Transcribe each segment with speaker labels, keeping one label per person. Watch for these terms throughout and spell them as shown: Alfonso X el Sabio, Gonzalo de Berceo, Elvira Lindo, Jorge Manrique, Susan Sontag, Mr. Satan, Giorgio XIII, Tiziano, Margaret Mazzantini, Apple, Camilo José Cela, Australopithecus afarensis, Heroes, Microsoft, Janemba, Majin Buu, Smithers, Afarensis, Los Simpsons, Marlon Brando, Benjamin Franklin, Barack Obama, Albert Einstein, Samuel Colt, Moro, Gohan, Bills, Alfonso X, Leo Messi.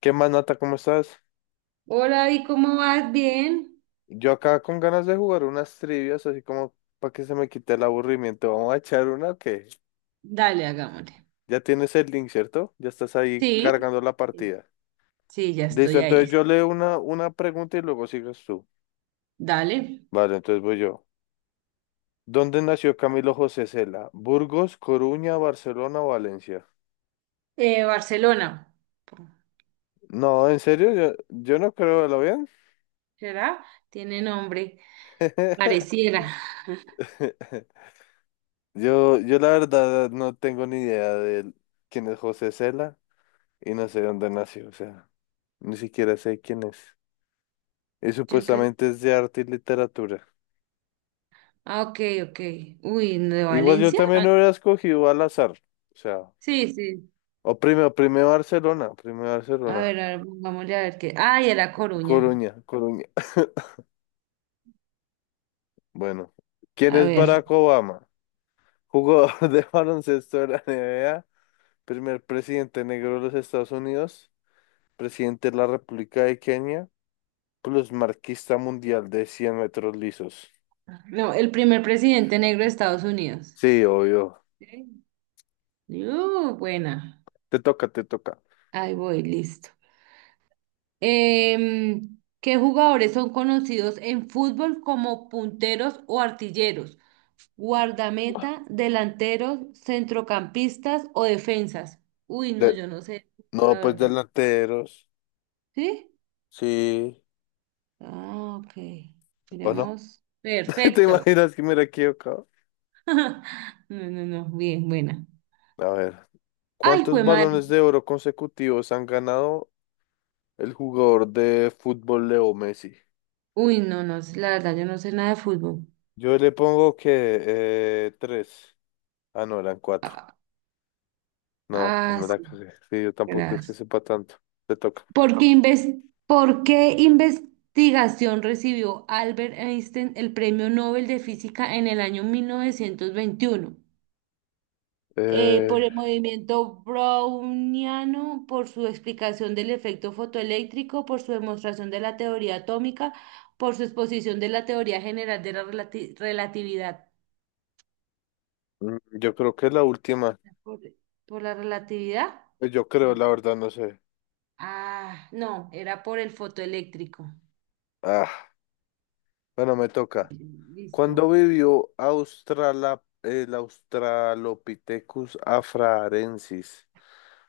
Speaker 1: ¿Qué más, Nata? ¿Cómo estás?
Speaker 2: Hola, ¿y cómo vas? ¿Bien?
Speaker 1: Yo acá con ganas de jugar unas trivias, así como para que se me quite el aburrimiento. Vamos a echar una que
Speaker 2: Dale, hagámosle.
Speaker 1: ya tienes el link, ¿cierto? Ya estás ahí
Speaker 2: Sí,
Speaker 1: cargando la partida.
Speaker 2: sí, ya
Speaker 1: Listo,
Speaker 2: estoy
Speaker 1: entonces
Speaker 2: ahí.
Speaker 1: yo leo una pregunta y luego sigues tú.
Speaker 2: Dale.
Speaker 1: Vale, entonces voy yo. ¿Dónde nació Camilo José Cela? ¿Burgos, Coruña, Barcelona o Valencia?
Speaker 2: Barcelona,
Speaker 1: No, en serio, yo no creo, ¿lo vean?
Speaker 2: ¿será? Tiene nombre, pareciera.
Speaker 1: Yo la verdad no tengo ni idea de quién es José Cela y no sé dónde nació, o sea. Ni siquiera sé quién es. Y
Speaker 2: Yo creo.
Speaker 1: supuestamente es de arte y literatura.
Speaker 2: Ah, ok, ok. Uy, ¿de
Speaker 1: Igual yo
Speaker 2: Valencia?
Speaker 1: también
Speaker 2: Ah,
Speaker 1: hubiera escogido al azar. O sea,
Speaker 2: sí, sí.
Speaker 1: o primero Barcelona, primero Barcelona.
Speaker 2: A ver, pongámosle a ver qué. Ah, y a La Coruña.
Speaker 1: Coruña, Coruña. Bueno, ¿quién
Speaker 2: A
Speaker 1: es
Speaker 2: ver.
Speaker 1: Barack Obama? Jugador de baloncesto de la NBA, primer presidente negro de los Estados Unidos, presidente de la República de Kenia, plus marquista mundial de 100 metros lisos.
Speaker 2: No, el primer presidente negro de Estados Unidos.
Speaker 1: Sí, obvio.
Speaker 2: Sí. Buena.
Speaker 1: Te toca, te toca.
Speaker 2: Ahí voy, listo. ¿Qué jugadores son conocidos en fútbol como punteros o artilleros? Guardameta, delanteros, centrocampistas o defensas. Uy, no,
Speaker 1: De-
Speaker 2: yo no sé de fútbol,
Speaker 1: no,
Speaker 2: la
Speaker 1: pues
Speaker 2: verdad.
Speaker 1: delanteros.
Speaker 2: ¿Sí?
Speaker 1: Sí.
Speaker 2: Ah, ok.
Speaker 1: ¿O no?
Speaker 2: Miremos.
Speaker 1: ¿Te
Speaker 2: Perfecto.
Speaker 1: imaginas que me la he equivocado?
Speaker 2: No, no, no. Bien, buena.
Speaker 1: A ver,
Speaker 2: Ay,
Speaker 1: ¿cuántos
Speaker 2: fue madre.
Speaker 1: balones de oro consecutivos han ganado el jugador de fútbol Leo Messi?
Speaker 2: Uy, no, no, la verdad, yo no sé nada de fútbol.
Speaker 1: Yo le pongo que tres. Ah, no, eran cuatro.
Speaker 2: Ah,
Speaker 1: No, pues
Speaker 2: ah,
Speaker 1: me la
Speaker 2: sí.
Speaker 1: cagué. Sí, yo tampoco es que
Speaker 2: Gracias.
Speaker 1: sepa tanto. Te toca.
Speaker 2: ¿ Por qué investigación recibió Albert Einstein el Premio Nobel de Física en el año 1921? Por
Speaker 1: Eh,
Speaker 2: el movimiento browniano, por su explicación del efecto fotoeléctrico, por su demostración de la teoría atómica, por su exposición de la teoría general de la relatividad.
Speaker 1: yo creo que es la última.
Speaker 2: ¿Por, por la relatividad?
Speaker 1: Pues yo creo,
Speaker 2: No.
Speaker 1: la verdad, no sé.
Speaker 2: Ah, no, era por el fotoeléctrico.
Speaker 1: Ah, bueno, me toca.
Speaker 2: Listo.
Speaker 1: ¿Cuándo vivió Australa, el Australopithecus afrarensis?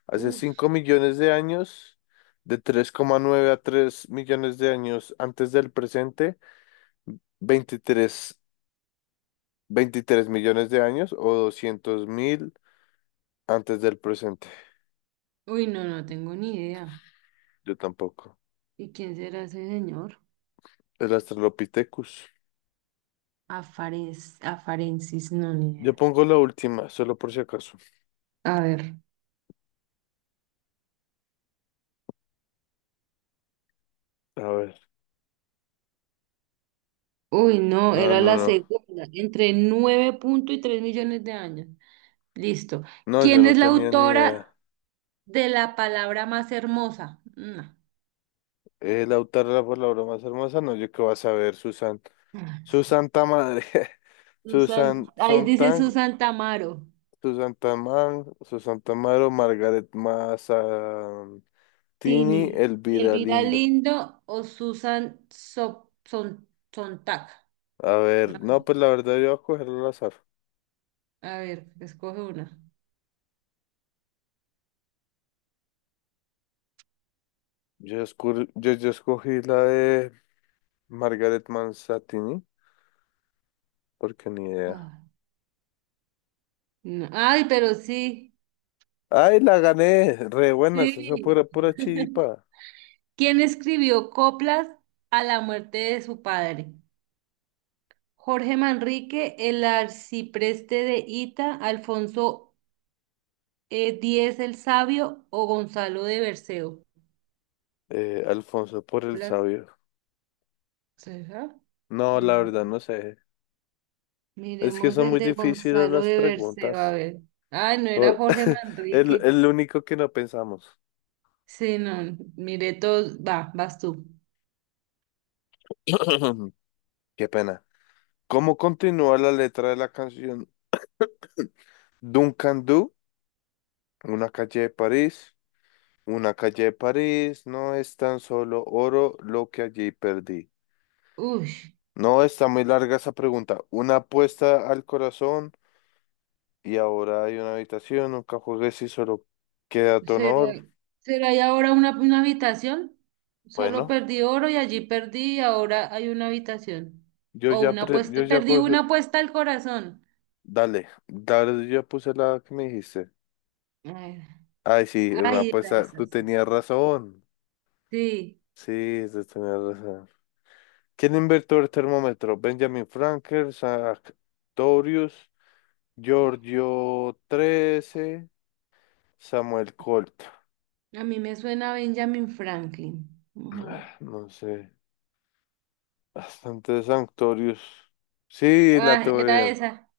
Speaker 1: Hace
Speaker 2: Uf.
Speaker 1: 5 millones de años, de 3,9 a 3 millones de años antes del presente, 23 23 millones de años o 200.000 antes del presente.
Speaker 2: Uy, no, no tengo ni idea.
Speaker 1: Yo tampoco.
Speaker 2: ¿Y quién será ese señor?
Speaker 1: El Australopithecus.
Speaker 2: Afares, Afarensis, no, ni
Speaker 1: Yo
Speaker 2: idea.
Speaker 1: pongo la última, solo por si acaso.
Speaker 2: A ver.
Speaker 1: A ver.
Speaker 2: Uy, no,
Speaker 1: No,
Speaker 2: era
Speaker 1: no,
Speaker 2: la
Speaker 1: no.
Speaker 2: segunda, entre nueve punto y 3 millones de años. Listo.
Speaker 1: No, yo
Speaker 2: ¿Quién
Speaker 1: no
Speaker 2: es la
Speaker 1: tenía ni idea.
Speaker 2: autora de la palabra más hermosa? No.
Speaker 1: El autor de la palabra más hermosa, no, yo qué vas a ver, Susan.
Speaker 2: Ah,
Speaker 1: Su santa madre.
Speaker 2: Susan,
Speaker 1: Susan
Speaker 2: ahí dice
Speaker 1: Sontag
Speaker 2: Susan Tamaro,
Speaker 1: Susantamar, Susantamaro, Margaret Mazzantini,
Speaker 2: Tini,
Speaker 1: Elvira
Speaker 2: Elvira
Speaker 1: Lindo.
Speaker 2: Lindo o Susan So- Son- Sontag.
Speaker 1: A
Speaker 2: No,
Speaker 1: ver, no, pues la verdad yo voy a cogerlo al azar.
Speaker 2: a ver, escoge una.
Speaker 1: Yo escogí la de Margaret Mazzantini, porque ni idea.
Speaker 2: Ah. No, ay, pero sí,
Speaker 1: ¡Ay, la gané! Re buenas, eso fue
Speaker 2: sí.
Speaker 1: pura, pura chiripa.
Speaker 2: ¿Quién escribió coplas a la muerte de su padre? Jorge Manrique, el arcipreste de Ita, Alfonso X el Sabio o Gonzalo de Berceo.
Speaker 1: Alfonso por el
Speaker 2: Coplas,
Speaker 1: sabio.
Speaker 2: ¿será?
Speaker 1: No, la
Speaker 2: Mira,
Speaker 1: verdad no sé. Es que
Speaker 2: miremos
Speaker 1: son
Speaker 2: el
Speaker 1: muy
Speaker 2: de
Speaker 1: difíciles
Speaker 2: Gonzalo
Speaker 1: las
Speaker 2: de Berceo, a
Speaker 1: preguntas.
Speaker 2: ver. Ay, no era
Speaker 1: O-
Speaker 2: Jorge
Speaker 1: El,
Speaker 2: Manrique.
Speaker 1: el único que no pensamos.
Speaker 2: Sí, no, mire todos. Va, vas tú.
Speaker 1: Qué pena. ¿Cómo continúa la letra de la canción Duncan Du? Una calle de París. Una calle de París no es tan solo oro lo que allí perdí.
Speaker 2: Uy.
Speaker 1: No, está muy larga esa pregunta. Una apuesta al corazón y ahora hay una habitación. Nunca juegues y solo queda tu
Speaker 2: ¿Será,
Speaker 1: honor.
Speaker 2: será ahí ahora una habitación? Solo
Speaker 1: Bueno,
Speaker 2: perdí oro y allí perdí y ahora hay una habitación.
Speaker 1: yo
Speaker 2: O
Speaker 1: ya,
Speaker 2: una
Speaker 1: pre- yo
Speaker 2: apuesta,
Speaker 1: ya
Speaker 2: perdí una
Speaker 1: coge-
Speaker 2: apuesta al corazón.
Speaker 1: Dale, dale, yo ya puse la que me dijiste.
Speaker 2: Ay,
Speaker 1: Ay, sí, era una
Speaker 2: ay, era
Speaker 1: apuesta.
Speaker 2: esa,
Speaker 1: Tú
Speaker 2: sí.
Speaker 1: tenías razón.
Speaker 2: Sí,
Speaker 1: Sí, tú tenías razón. ¿Quién inventó el termómetro? Benjamin Franklin, Sartorius, Giorgio XIII, Samuel Colt.
Speaker 2: a mí me suena a Benjamin Franklin. Vamos a ver.
Speaker 1: Ah, no sé, bastante Sartorius. Sí, la
Speaker 2: Ah,
Speaker 1: tuve
Speaker 2: era
Speaker 1: bien.
Speaker 2: esa.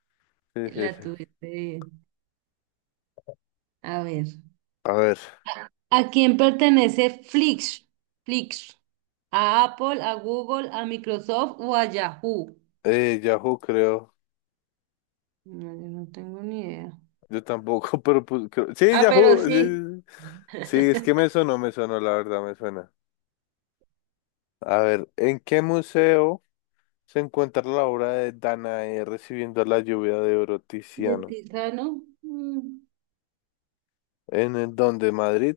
Speaker 1: Sí, sí,
Speaker 2: La
Speaker 1: sí.
Speaker 2: tuviste bien. A ver.
Speaker 1: A ver,
Speaker 2: ¿A quién pertenece Flix? Flix. ¿A Apple, a Google, a Microsoft o a Yahoo?
Speaker 1: Yahoo creo.
Speaker 2: No, yo no tengo ni idea.
Speaker 1: Yo tampoco, pero pues, sí,
Speaker 2: Ah, pero
Speaker 1: Yahoo. Sí,
Speaker 2: sí.
Speaker 1: sí, sí. Sí, es que me sonó, me sonó, la verdad, me suena. A ver, ¿en qué museo se encuentra la obra de Danae recibiendo la lluvia de Oro
Speaker 2: De
Speaker 1: Tiziano?
Speaker 2: Tizano. Mm.
Speaker 1: ¿En el donde Madrid?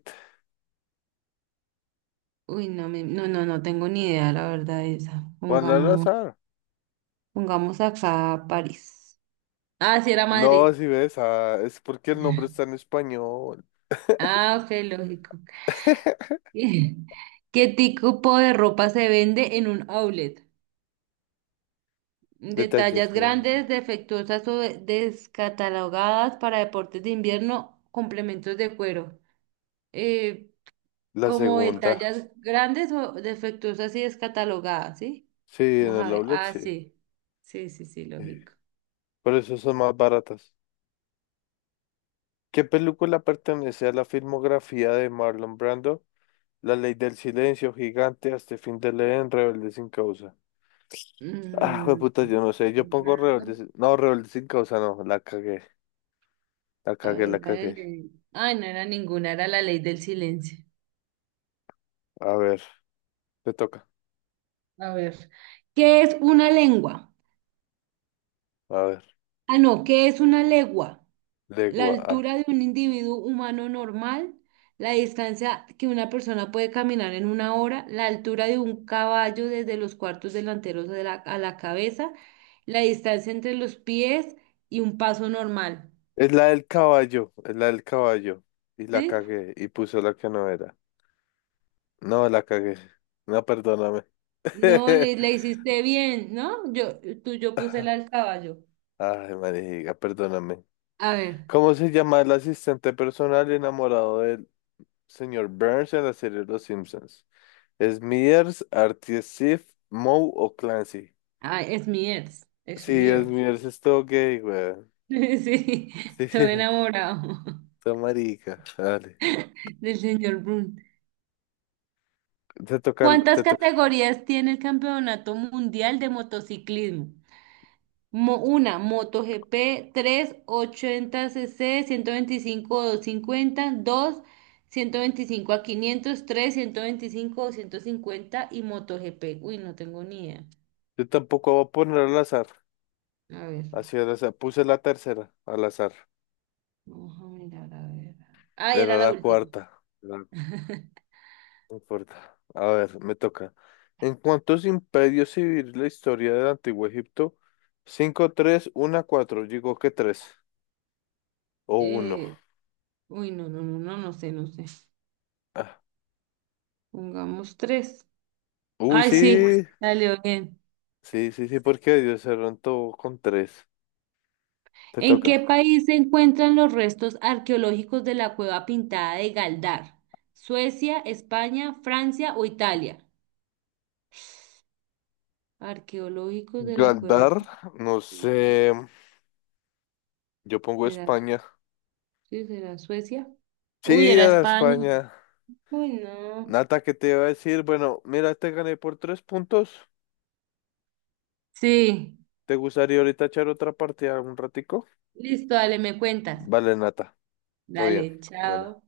Speaker 2: Uy, no, no, no, no tengo ni idea, la verdad, de esa.
Speaker 1: Juan
Speaker 2: Pongamos,
Speaker 1: Lalazar.
Speaker 2: pongamos acá París. Ah, sí, era Madrid.
Speaker 1: No, si ves, ah, es porque el nombre está en español.
Speaker 2: Ah, ok, lógico. ¿Qué qué tipo de ropa se vende en un outlet? De
Speaker 1: Detalles
Speaker 2: tallas grandes,
Speaker 1: grandes.
Speaker 2: defectuosas o descatalogadas para deportes de invierno, complementos de cuero. Eh,
Speaker 1: La
Speaker 2: como de
Speaker 1: segunda.
Speaker 2: tallas grandes o defectuosas y descatalogadas, ¿sí?
Speaker 1: Sí, en
Speaker 2: Vamos a
Speaker 1: el
Speaker 2: ver.
Speaker 1: outlet,
Speaker 2: Ah,
Speaker 1: sí.
Speaker 2: sí. Sí, sí, sí,
Speaker 1: Sí.
Speaker 2: lógico.
Speaker 1: Por eso son más baratas. ¿Qué película pertenece a la filmografía de Marlon Brando? La ley del silencio, gigante, hasta el fin de leer, Rebelde sin causa. Ah,
Speaker 2: Mm,
Speaker 1: puta, yo no sé. Yo pongo Rebelde sin. No, Rebelde sin causa, no. La cagué. La
Speaker 2: a
Speaker 1: cagué, la
Speaker 2: ver, la de
Speaker 1: cagué.
Speaker 2: ley. Ay, no era ninguna, era la ley del silencio.
Speaker 1: A ver, te toca.
Speaker 2: A ver. ¿Qué es una lengua?
Speaker 1: A ver,
Speaker 2: Ah, no, ¿qué es una legua? La
Speaker 1: legua.
Speaker 2: altura de un individuo humano normal, la distancia que una persona puede caminar en una hora, la altura de un caballo desde los cuartos delanteros de a la cabeza, la distancia entre los pies y un paso normal.
Speaker 1: Es la del caballo, es la del caballo. Y la
Speaker 2: ¿Sí?
Speaker 1: cagué y puso la que no era. No, la cagué. No, perdóname.
Speaker 2: No, le hiciste bien, ¿no? Yo, tú, yo puse la al caballo.
Speaker 1: Ay, marica, perdóname.
Speaker 2: A ver,
Speaker 1: ¿Cómo se llama el asistente personal enamorado del señor Burns en la serie Los Simpsons? ¿Smithers, Artie, Sif, Moe o Clancy?
Speaker 2: ay, es mi ex, es
Speaker 1: Sí,
Speaker 2: mi ex.
Speaker 1: Smithers es todo gay, weón.
Speaker 2: Sí,
Speaker 1: Sí,
Speaker 2: estoy enamorado
Speaker 1: está marica. Dale.
Speaker 2: del señor Brun.
Speaker 1: Te toca,
Speaker 2: ¿Cuántas
Speaker 1: te toca.
Speaker 2: categorías tiene el Campeonato Mundial de Motociclismo? Una, MotoGP, 380 cc 125 o 250, dos 125 a 500, 3, 125 o 150 y MotoGP. Uy, no tengo ni idea.
Speaker 1: Yo tampoco voy a poner al azar.
Speaker 2: A ver.
Speaker 1: Así al azar. Puse la tercera al azar.
Speaker 2: Vamos a mirar, a ver. Ah,
Speaker 1: Era
Speaker 2: era la
Speaker 1: la
Speaker 2: última.
Speaker 1: cuarta. ¿Verdad? No importa. A ver, me toca. ¿En cuántos imperios se divide la historia del Antiguo Egipto? Cinco tres uno cuatro. Digo que 3 o 1.
Speaker 2: Eh, uy, no, no, no, no, no sé, no sé. Pongamos tres.
Speaker 1: Uy,
Speaker 2: Ay, sí,
Speaker 1: sí.
Speaker 2: salió bien.
Speaker 1: Sí, sí, sí, porque ¿Dios se todo con 3? Te
Speaker 2: ¿En
Speaker 1: toca.
Speaker 2: qué país se encuentran los restos arqueológicos de la cueva pintada de Galdar? ¿Suecia, España, Francia o Italia? Arqueológicos de la cueva
Speaker 1: Galdar, no sé.
Speaker 2: pintada.
Speaker 1: Yo pongo
Speaker 2: ¿Será,
Speaker 1: España.
Speaker 2: sí, será Suecia? Uy,
Speaker 1: Sí,
Speaker 2: era
Speaker 1: era
Speaker 2: España.
Speaker 1: España.
Speaker 2: Uy, no.
Speaker 1: Nata, ¿qué te iba a decir? Bueno, mira, te gané por 3 puntos.
Speaker 2: Sí.
Speaker 1: ¿Te gustaría ahorita echar otra partida un ratico?
Speaker 2: Listo, dale, me cuentas.
Speaker 1: Vale, Nata. Todo bien.
Speaker 2: Dale,
Speaker 1: Bueno,
Speaker 2: chao.